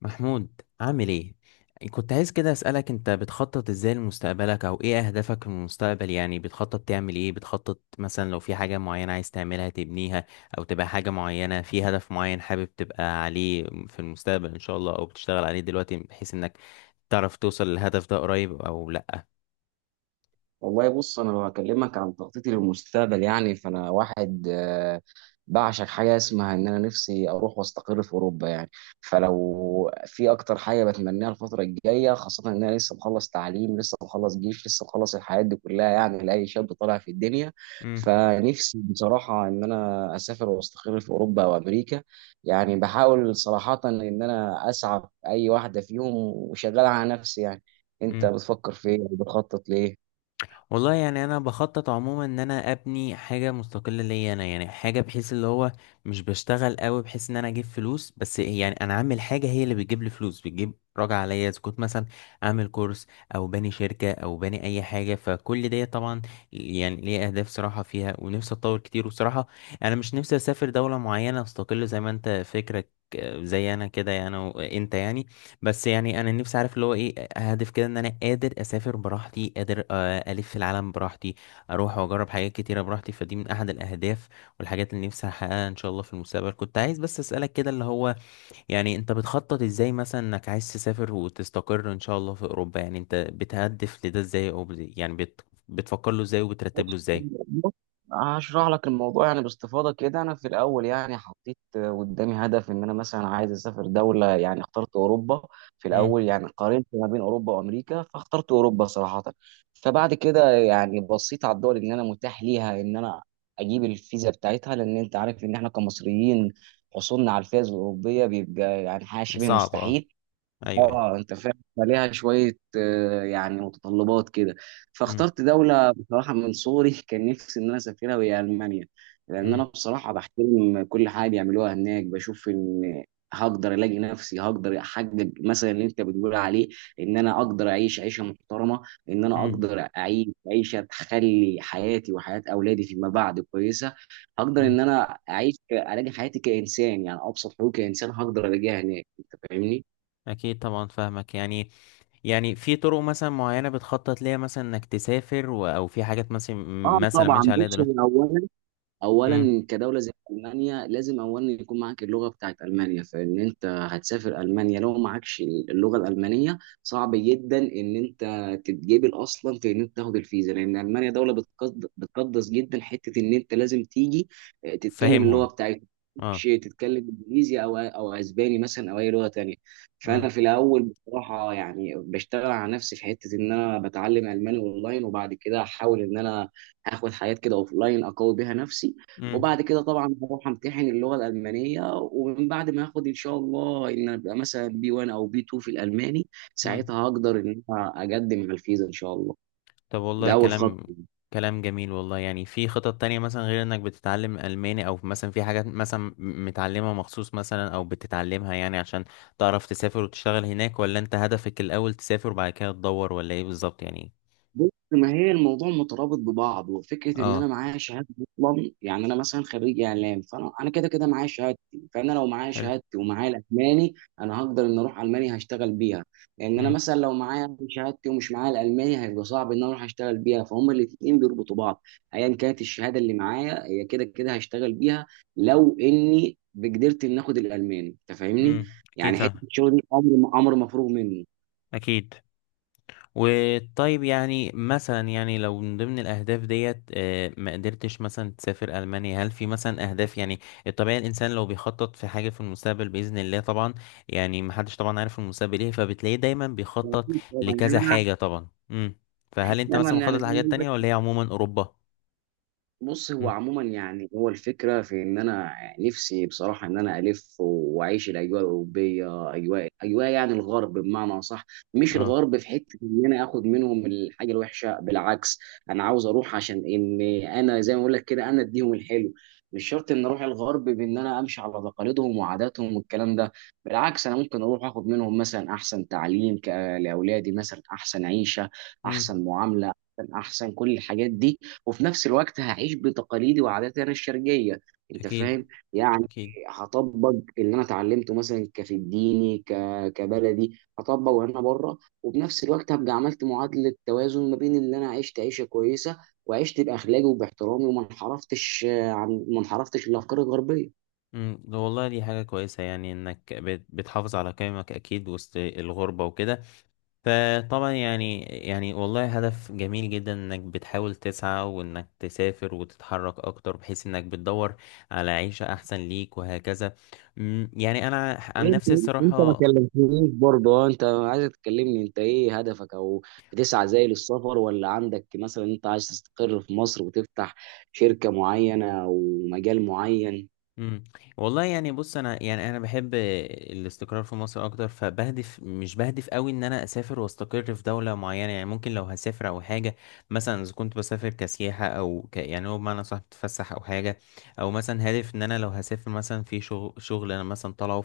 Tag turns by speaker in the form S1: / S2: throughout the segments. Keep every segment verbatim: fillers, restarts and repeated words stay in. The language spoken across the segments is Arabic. S1: محمود، عامل ايه؟ كنت عايز كده اسالك، انت بتخطط ازاي لمستقبلك؟ او ايه اهدافك في المستقبل؟ يعني بتخطط تعمل ايه؟ بتخطط مثلا لو في حاجه معينه عايز تعملها تبنيها، او تبقى حاجه معينه في هدف معين حابب تبقى عليه في المستقبل ان شاء الله، او بتشتغل عليه دلوقتي بحيث انك تعرف توصل للهدف ده قريب او لا؟
S2: والله، بص، انا لو هكلمك عن تخطيطي للمستقبل يعني فانا واحد آه، بعشق حاجه اسمها ان انا نفسي اروح واستقر في اوروبا يعني. فلو في اكتر حاجه بتمنيها الفتره الجايه، خاصه ان انا لسه مخلص تعليم، لسه مخلص جيش، لسه مخلص الحياه دي كلها، يعني لاي شاب طالع في الدنيا. فنفسي بصراحه ان انا اسافر واستقر في اوروبا وامريكا، يعني بحاول صراحه ان انا اسعى في اي واحده فيهم وشغال على نفسي يعني. انت
S1: امم
S2: بتفكر في ايه وبتخطط ليه؟
S1: والله، يعني انا بخطط عموما ان انا ابني حاجه مستقله ليا انا، يعني حاجه بحيث اللي هو مش بشتغل قوي بحيث ان انا اجيب فلوس بس، يعني انا عامل حاجه هي اللي بتجيب لي فلوس، بتجيب راجع عليا، اذا كنت مثلا عامل كورس، او باني شركه، او باني اي حاجه، فكل دي طبعا يعني ليه اهداف صراحه فيها، ونفسي اتطور كتير. وصراحه انا مش نفسي اسافر دوله معينه استقل زي ما انت فكرك، آه، زي انا كده يعني، وانت يعني. بس يعني انا نفسي عارف اللي هو ايه هدف كده، ان انا قادر اسافر براحتي، قادر آه، الف في العالم براحتي، اروح واجرب حاجات كتيره براحتي، فدي من احد الاهداف والحاجات اللي نفسي احققها ان شاء الله في المستقبل. كنت عايز بس اسالك كده اللي هو، يعني انت بتخطط ازاي مثلا انك عايز تسافر وتستقر ان شاء الله في اوروبا؟ يعني انت بتهدف لده ازاي؟ او بت- يعني بت... بتفكر له ازاي وبترتب له
S2: بص
S1: ازاي؟
S2: بص، هشرح لك الموضوع يعني باستفاضه كده. انا في الاول يعني حطيت قدامي هدف ان انا مثلا عايز اسافر دوله، يعني اخترت اوروبا. في
S1: امم.
S2: الاول يعني قارنت ما بين اوروبا وامريكا فاخترت اوروبا صراحه. فبعد كده يعني بصيت على الدول ان انا متاح ليها ان انا اجيب الفيزا بتاعتها، لان انت عارف ان احنا كمصريين حصولنا على الفيزا الاوروبيه بيبقى يعني حاجه شبه
S1: صعب، اه.
S2: مستحيل.
S1: ايوه، ايوه.
S2: اه، انت فاهم، فليها شويه آه، يعني متطلبات كده.
S1: امم،
S2: فاخترت دوله بصراحه من صغري كان نفسي ان انا اسافرها، وهي المانيا. لان انا
S1: امم،
S2: بصراحه بحترم كل حاجه بيعملوها هناك، بشوف ان هقدر الاقي نفسي، هقدر احقق مثلا اللي انت بتقول عليه. ان انا اقدر اعيش عيشه محترمه، ان انا اقدر اعيش عيشه تخلي حياتي وحياه اولادي فيما بعد كويسه. هقدر
S1: امم.
S2: ان انا اعيش الاقي حياتي كانسان، يعني ابسط حقوقي كانسان هقدر الاقيها هناك. انت فاهمني؟
S1: اكيد طبعا فاهمك يعني. يعني في طرق مثلا معينة بتخطط ليها، مثلا انك تسافر و... او في حاجات مثلا،
S2: آه
S1: مثلا
S2: طبعًا،
S1: ماشي عليها
S2: بُص، هو
S1: دلوقتي.
S2: أولًا
S1: امم.
S2: اولا كدوله زي المانيا لازم اولا يكون معاك اللغه بتاعت المانيا. فان انت هتسافر المانيا لو معكش اللغه الالمانيه صعب جدا ان انت تتجبل اصلا في ان انت تاخد الفيزا. لان المانيا دوله بتقد- بتقدس جدا حته ان انت لازم تيجي آه، تتكلم اللغه
S1: فاهمهم.
S2: بتاعتهم، مش
S1: اه،
S2: تتكلم انجليزي او او اسباني مثلا او اي لغه تانية.
S1: اه.
S2: فانا في الاول بصراحه يعني بشتغل على نفسي في حته ان انا بتعلم الماني اونلاين، وبعد كده احاول ان انا هاخد حاجات كده اوف لاين اقوي بيها نفسي.
S1: امم،
S2: وبعد كده طبعا هروح امتحن اللغه الالمانيه، ومن بعد ما اخد ان شاء الله ان ابقى مثلا بي واحد او بي اتنين في الالماني،
S1: امم.
S2: ساعتها هقدر ان انا اقدم على الفيزا ان شاء الله.
S1: طب، والله
S2: ده اول
S1: كلام
S2: خطوه.
S1: كلام جميل والله. يعني في خطط تانية مثلا غير انك بتتعلم الماني، او مثلا في حاجات مثلا م- متعلمها مخصوص مثلا، او بتتعلمها يعني عشان تعرف تسافر وتشتغل هناك؟ ولا انت هدفك الاول تسافر وبعد كده تدور، ولا ايه بالظبط يعني؟
S2: بص، ما هي الموضوع مترابط ببعض. وفكره ان انا
S1: اه.
S2: معايا شهاده اصلا، يعني انا مثلا خريج اعلام، فانا انا كده كده معايا شهادتي. فانا لو معايا
S1: حلو.
S2: شهادتي ومعايا الالماني انا هقدر ان اروح المانيا هشتغل بيها. لان انا
S1: امم،
S2: مثلا لو معايا شهادتي ومش معايا الالماني هيبقى صعب ان انا اروح اشتغل بيها، فهم الاثنين بيربطوا بعض. ايا كانت الشهاده اللي معايا هي كده كده هشتغل بيها لو اني بقدرت ان اخد الالماني. انت فاهمني؟
S1: امم. اكيد
S2: يعني حته
S1: فاهم.
S2: الشغل دي امر امر مفروغ منه.
S1: اكيد. وطيب يعني مثلا، يعني لو من ضمن الأهداف ديت آه، ما قدرتش مثلا تسافر ألمانيا، هل في مثلا أهداف؟ يعني الطبيعي الإنسان لو بيخطط في حاجة في المستقبل بإذن الله طبعا، يعني محدش طبعا عارف المستقبل إيه، فبتلاقيه دايما بيخطط
S2: يعني
S1: لكذا
S2: انا
S1: حاجة طبعا. امم فهل أنت
S2: احيانا،
S1: مثلا
S2: يعني
S1: مخطط
S2: زي ما
S1: لحاجات
S2: بقول لك،
S1: تانية، ولا هي عموما أوروبا؟
S2: بص، هو
S1: امم.
S2: عموما يعني هو الفكره في ان انا نفسي بصراحه ان انا الف واعيش الاجواء الاوروبيه، اجواء اجواء يعني الغرب بمعنى اصح. مش
S1: اه.
S2: الغرب في حته ان انا اخد منهم الحاجه الوحشه، بالعكس. انا عاوز اروح عشان ان انا زي ما اقول لك كده انا اديهم الحلو. مش شرط ان اروح الغرب بان انا امشي على تقاليدهم وعاداتهم والكلام ده، بالعكس. انا ممكن اروح اخد منهم مثلا احسن تعليم ك- لاولادي، مثلا احسن عيشه،
S1: امم.
S2: احسن معامله، احسن أحسن كل الحاجات دي. وفي نفس الوقت هعيش بتقاليدي وعاداتي انا الشرقيه. انت
S1: أكيد،
S2: فاهم؟ يعني
S1: أكيد.
S2: هطبق اللي انا اتعلمته مثلا كفي الديني، ك... كبلدي هطبق وانا بره. وبنفس الوقت هبقى عملت معادله توازن ما بين اللي انا عشت عيشه كويسه، وعشت باخلاقي وباحترامي، وما انحرفتش آه، عن، ما انحرفتش للافكار الغربيه.
S1: امم. ده والله دي حاجة كويسة، يعني إنك بت- بتحافظ على قيمك أكيد وسط الغربة وكده. فطبعا يعني يعني والله هدف جميل جدا انك بتحاول تسعى، وانك تسافر وتتحرك اكتر بحيث انك بتدور على عيشة احسن ليك وهكذا. أمم، يعني انا عن
S2: انت
S1: نفسي
S2: انت ما
S1: الصراحة.
S2: كلمتنيش برضه. اه انت عايز تكلمني، انت ايه هدفك؟ او بتسعى زي للسفر؟ ولا عندك مثلا انت عايز تستقر في مصر وتفتح شركة معينة او مجال معين؟
S1: مم. والله يعني، بص انا، يعني انا بحب الاستقرار في مصر اكتر، فبهدف مش بهدف قوي ان انا اسافر واستقر في دوله معينه. يعني ممكن لو هسافر او حاجه، مثلا اذا كنت بسافر كسياحه، او ك يعني هو بمعنى صح بتفسح او حاجه، او مثلا هدف ان انا لو هسافر مثلا في شغل، شغل انا مثلا طالعه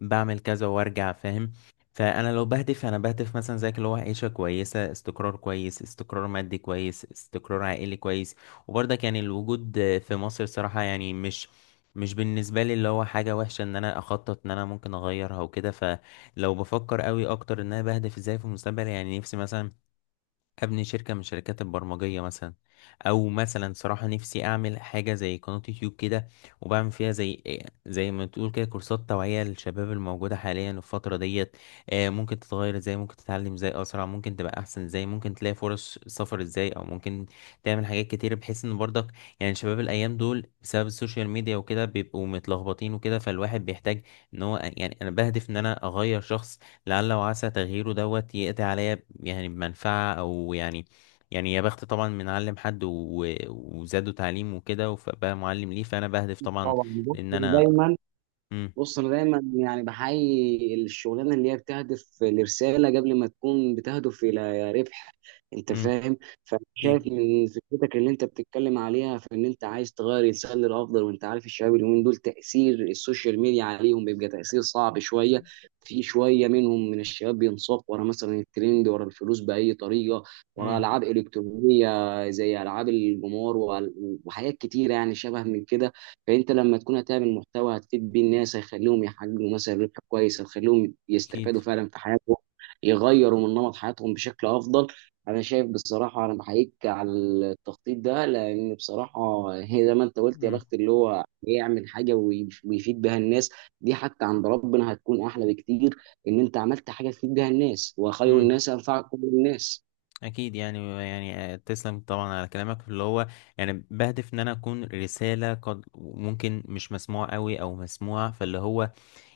S1: فبعمل كذا وارجع فاهم. فانا لو بهدف، انا بهدف مثلا زيك اللي هو عيشه كويسه، استقرار كويس، استقرار مادي كويس، استقرار عائلي كويس. وبرضك يعني الوجود في مصر صراحة يعني مش، مش بالنسبة لي اللي هو حاجة وحشة ان انا اخطط ان انا ممكن اغيرها وكده. فلو بفكر قوي اكتر ان انا بهدف ازاي في المستقبل، يعني نفسي مثلا ابني شركة من شركات البرمجية مثلا، او مثلا صراحة نفسي اعمل حاجة زي قناة يوتيوب كده، وبعمل فيها زي زي ما تقول كده كورسات توعية للشباب الموجودة حاليا الفترة ديت، آه، ممكن تتغير ازاي، ممكن تتعلم ازاي اسرع، ممكن تبقى احسن ازاي، ممكن تلاقي فرص سفر ازاي، او ممكن تعمل حاجات كتير بحيث ان برضك، يعني شباب الايام دول بسبب السوشيال ميديا وكده بيبقوا متلخبطين وكده، فالواحد بيحتاج ان هو، يعني انا بهدف ان انا اغير شخص لعل وعسى تغييره دوت يقضي عليا يعني بمنفعة، أو يعني يعني يا بخت طبعا من علم حد و... وزاده تعليم وكده، فبقى معلم ليه. فأنا بهدف طبعا
S2: طبعا. بص
S1: لأن أنا.
S2: دايما
S1: مم.
S2: بص انا دايما يعني بحيي الشغلانه اللي هي بتهدف لرساله قبل ما تكون بتهدف الى ربح. انت
S1: مم.
S2: فاهم؟
S1: أكيد.
S2: فشايف من فكرتك اللي انت بتتكلم عليها في ان انت عايز تغير الانسان للافضل. وانت عارف الشباب اليومين دول تاثير السوشيال ميديا عليهم بيبقى تاثير صعب شويه. في شويه منهم من الشباب بينساق ورا مثلا الترند، ورا الفلوس باي طريقه، ورا
S1: مم.
S2: العاب الكترونيه زي العاب الجمار، وحاجات كتيره يعني شبه من كده. فانت لما تكون هتعمل محتوى هتفيد بيه الناس، هيخليهم يحققوا مثلا ربح كويس، هيخليهم
S1: أكيد.
S2: يستفادوا فعلا في حياتهم، يغيروا من نمط حياتهم بشكل افضل. انا شايف بصراحه، انا بحييك على التخطيط ده. لان بصراحه هي زي ما انت قلت، يا
S1: مم.
S2: بخت اللي هو يعمل حاجه ويف- ويفيد بها الناس. دي حتى عند ربنا هتكون احلى بكتير، ان انت عملت حاجه تفيد بها الناس، وخير
S1: مم.
S2: الناس انفعكم للناس.
S1: أكيد، يعني يعني تسلم طبعا على كلامك اللي هو، يعني بهدف إن أنا أكون رسالة، قد ممكن مش مسموع قوي أو مسموع، فاللي هو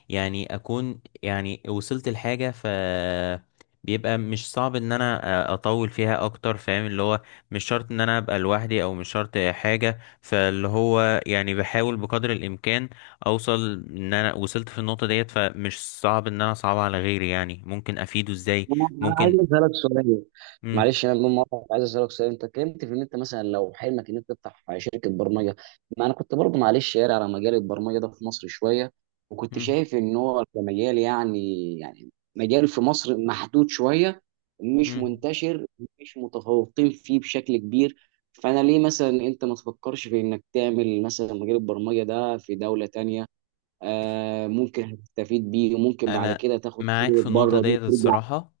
S1: يعني اكون يعني وصلت لحاجة، ف بيبقى مش صعب ان انا أ- اطول فيها اكتر فاهم. اللي هو مش شرط ان انا ابقى لوحدي، او مش شرط حاجة. فاللي هو يعني بحاول بقدر الامكان اوصل ان انا وصلت في النقطة ديت، فمش صعب ان انا اصعب على غيري، يعني ممكن افيده ازاي.
S2: انا أنا عايز
S1: ممكن.
S2: اسالك سؤال.
S1: مم.
S2: معلش انا بدون مقاطعه عايز اسالك سؤال. انت اتكلمت في ان انت مثلا لو حلمك ان انت تفتح شركه برمجه، ما انا كنت برضه معلش قاري على مجال البرمجه ده في مصر شويه، وكنت
S1: مم.
S2: شايف ان هو كمجال يعني يعني مجال في مصر محدود شويه، مش
S1: مم.
S2: منتشر، مش متفوقين فيه بشكل كبير. فانا ليه مثلا انت ما تفكرش في انك تعمل مثلا مجال البرمجه ده في دوله تانية؟ آه ممكن هتستفيد بيه، وممكن بعد
S1: انا
S2: كده تاخد
S1: معاك
S2: خبرة
S1: في النقطة
S2: بره دي
S1: ديت
S2: وترجع.
S1: الصراحة،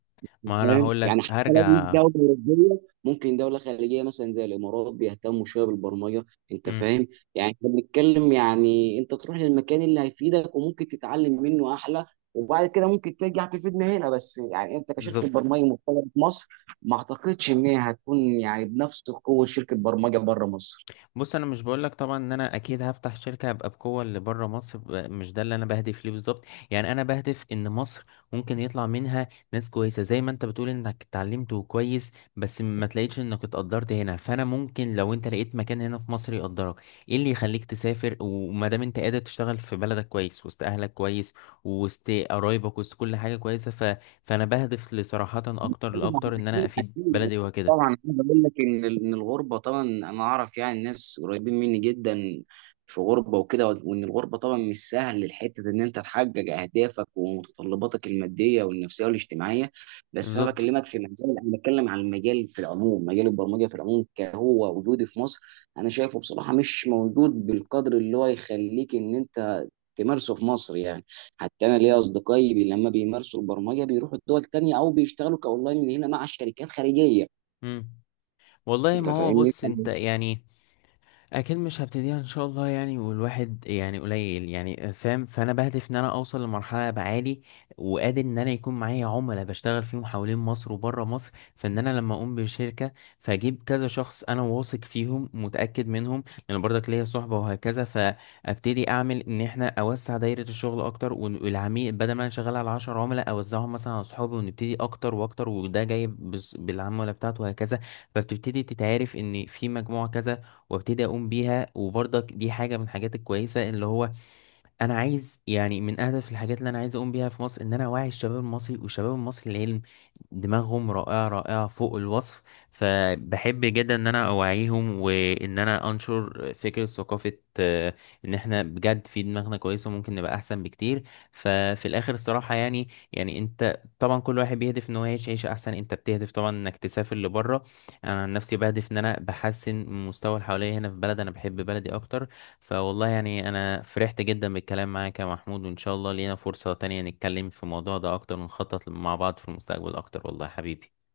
S1: ما انا
S2: فاهم؟
S1: هقول
S2: يعني
S1: لك
S2: حتى لو مش
S1: هرجع.
S2: دوله اوروبيه ممكن دوله خليجيه مثلا زي الامارات بيهتموا شويه بالبرمجه. انت
S1: مم.
S2: فاهم؟ يعني احنا بنتكلم، يعني انت تروح للمكان اللي هيفيدك وممكن تتعلم منه احلى، وبعد كده ممكن ترجع تفيدنا هنا. بس يعني انت كشركه
S1: بالظبط.
S2: برمجه محترمه في مصر، ما اعتقدش ان هي هتكون يعني بنفس قوه شركه برمجه بره مصر.
S1: بص انا مش بقولك طبعا ان انا اكيد هفتح شركه هبقى بقوه اللي بره مصر، ب- مش ده اللي انا بهدف ليه بالظبط. يعني انا بهدف ان مصر ممكن يطلع منها ناس كويسه، زي ما انت بتقول انك اتعلمت وكويس بس ما تلاقيش انك اتقدرت هنا. فانا ممكن لو انت لقيت مكان هنا في مصر يقدرك، ايه اللي يخليك تسافر؟ وما دام انت قادر تشتغل في بلدك كويس وسط اهلك كويس، وسط قرايبك وسط كل حاجه كويسه ف... فانا بهدف لصراحه اكتر،
S2: طبعا.
S1: لاكتر ان انا
S2: اكيد،
S1: افيد
S2: اكيد.
S1: بلدي
S2: طبعا
S1: وهكده.
S2: عايز اقول لك ان ان الغربه طبعا انا اعرف يعني ناس قريبين مني جدا في غربه وكده. وان الغربه طبعا مش سهل الحته ان انت تحقق اهدافك ومتطلباتك الماديه والنفسيه والاجتماعيه. بس انا
S1: بالظبط.
S2: بكلمك في مجال، انا بتكلم عن المجال في العموم، مجال البرمجه في العموم، كهو وجودي في مصر انا شايفه بصراحه مش موجود بالقدر اللي هو يخليك ان انت تمارسه في مصر يعني. حتى انا ليا اصدقائي بي- لما بيمارسوا البرمجه بيروحوا الدول تانية او بيشتغلوا كاونلاين من هنا مع شركات خارجيه.
S1: مم. والله
S2: انت
S1: ما هو
S2: فاهمني؟
S1: بص انت يعني، اكيد مش هبتديها ان شاء الله يعني، والواحد يعني قليل يعني فاهم. فانا بهدف ان انا اوصل لمرحله ابقى عالي، وقادر ان انا يكون معايا عملاء بشتغل فيهم حوالين مصر وبره مصر، فان انا لما اقوم بشركه فاجيب كذا شخص انا واثق فيهم متاكد منهم، لان برضك ليا صحبه وهكذا، فابتدي اعمل ان احنا اوسع دايره الشغل اكتر. وال- والعميل بدل ما انا شغال على عشرة عملاء اوزعهم مثلا على صحابي ونبتدي اكتر واكتر، وده جاي بس- بالعملاء بتاعته وهكذا. فبتبتدي تتعرف ان في مجموعه كذا، وابتدي اقوم بيها. وبرضك دي حاجه من الحاجات الكويسه اللي هو، انا عايز يعني من اهدف الحاجات اللي انا عايز اقوم بيها في مصر، ان انا اوعي الشباب المصري، والشباب المصري العلم دماغهم رائعة، رائعة فوق الوصف. فبحب جدا ان انا اوعيهم، وان انا انشر فكرة ثقافة آه، ان احنا بجد في دماغنا كويسة وممكن نبقى احسن بكتير. ففي الاخر الصراحة، يعني يعني انت طبعا كل واحد بيهدف ان هو يعيش عيشة احسن، انت بتهدف طبعا انك تسافر لبره. انا عن نفسي بهدف ان انا بحسن من مستوى اللي حواليا هنا في بلد، انا بحب بلدي اكتر. فوالله يعني انا فرحت جدا بالكلام معاك يا محمود، وان شاء الله لينا فرصة تانية نتكلم في الموضوع ده اكتر، ونخطط مع بعض في المستقبل اكتر والله يا حبيبي.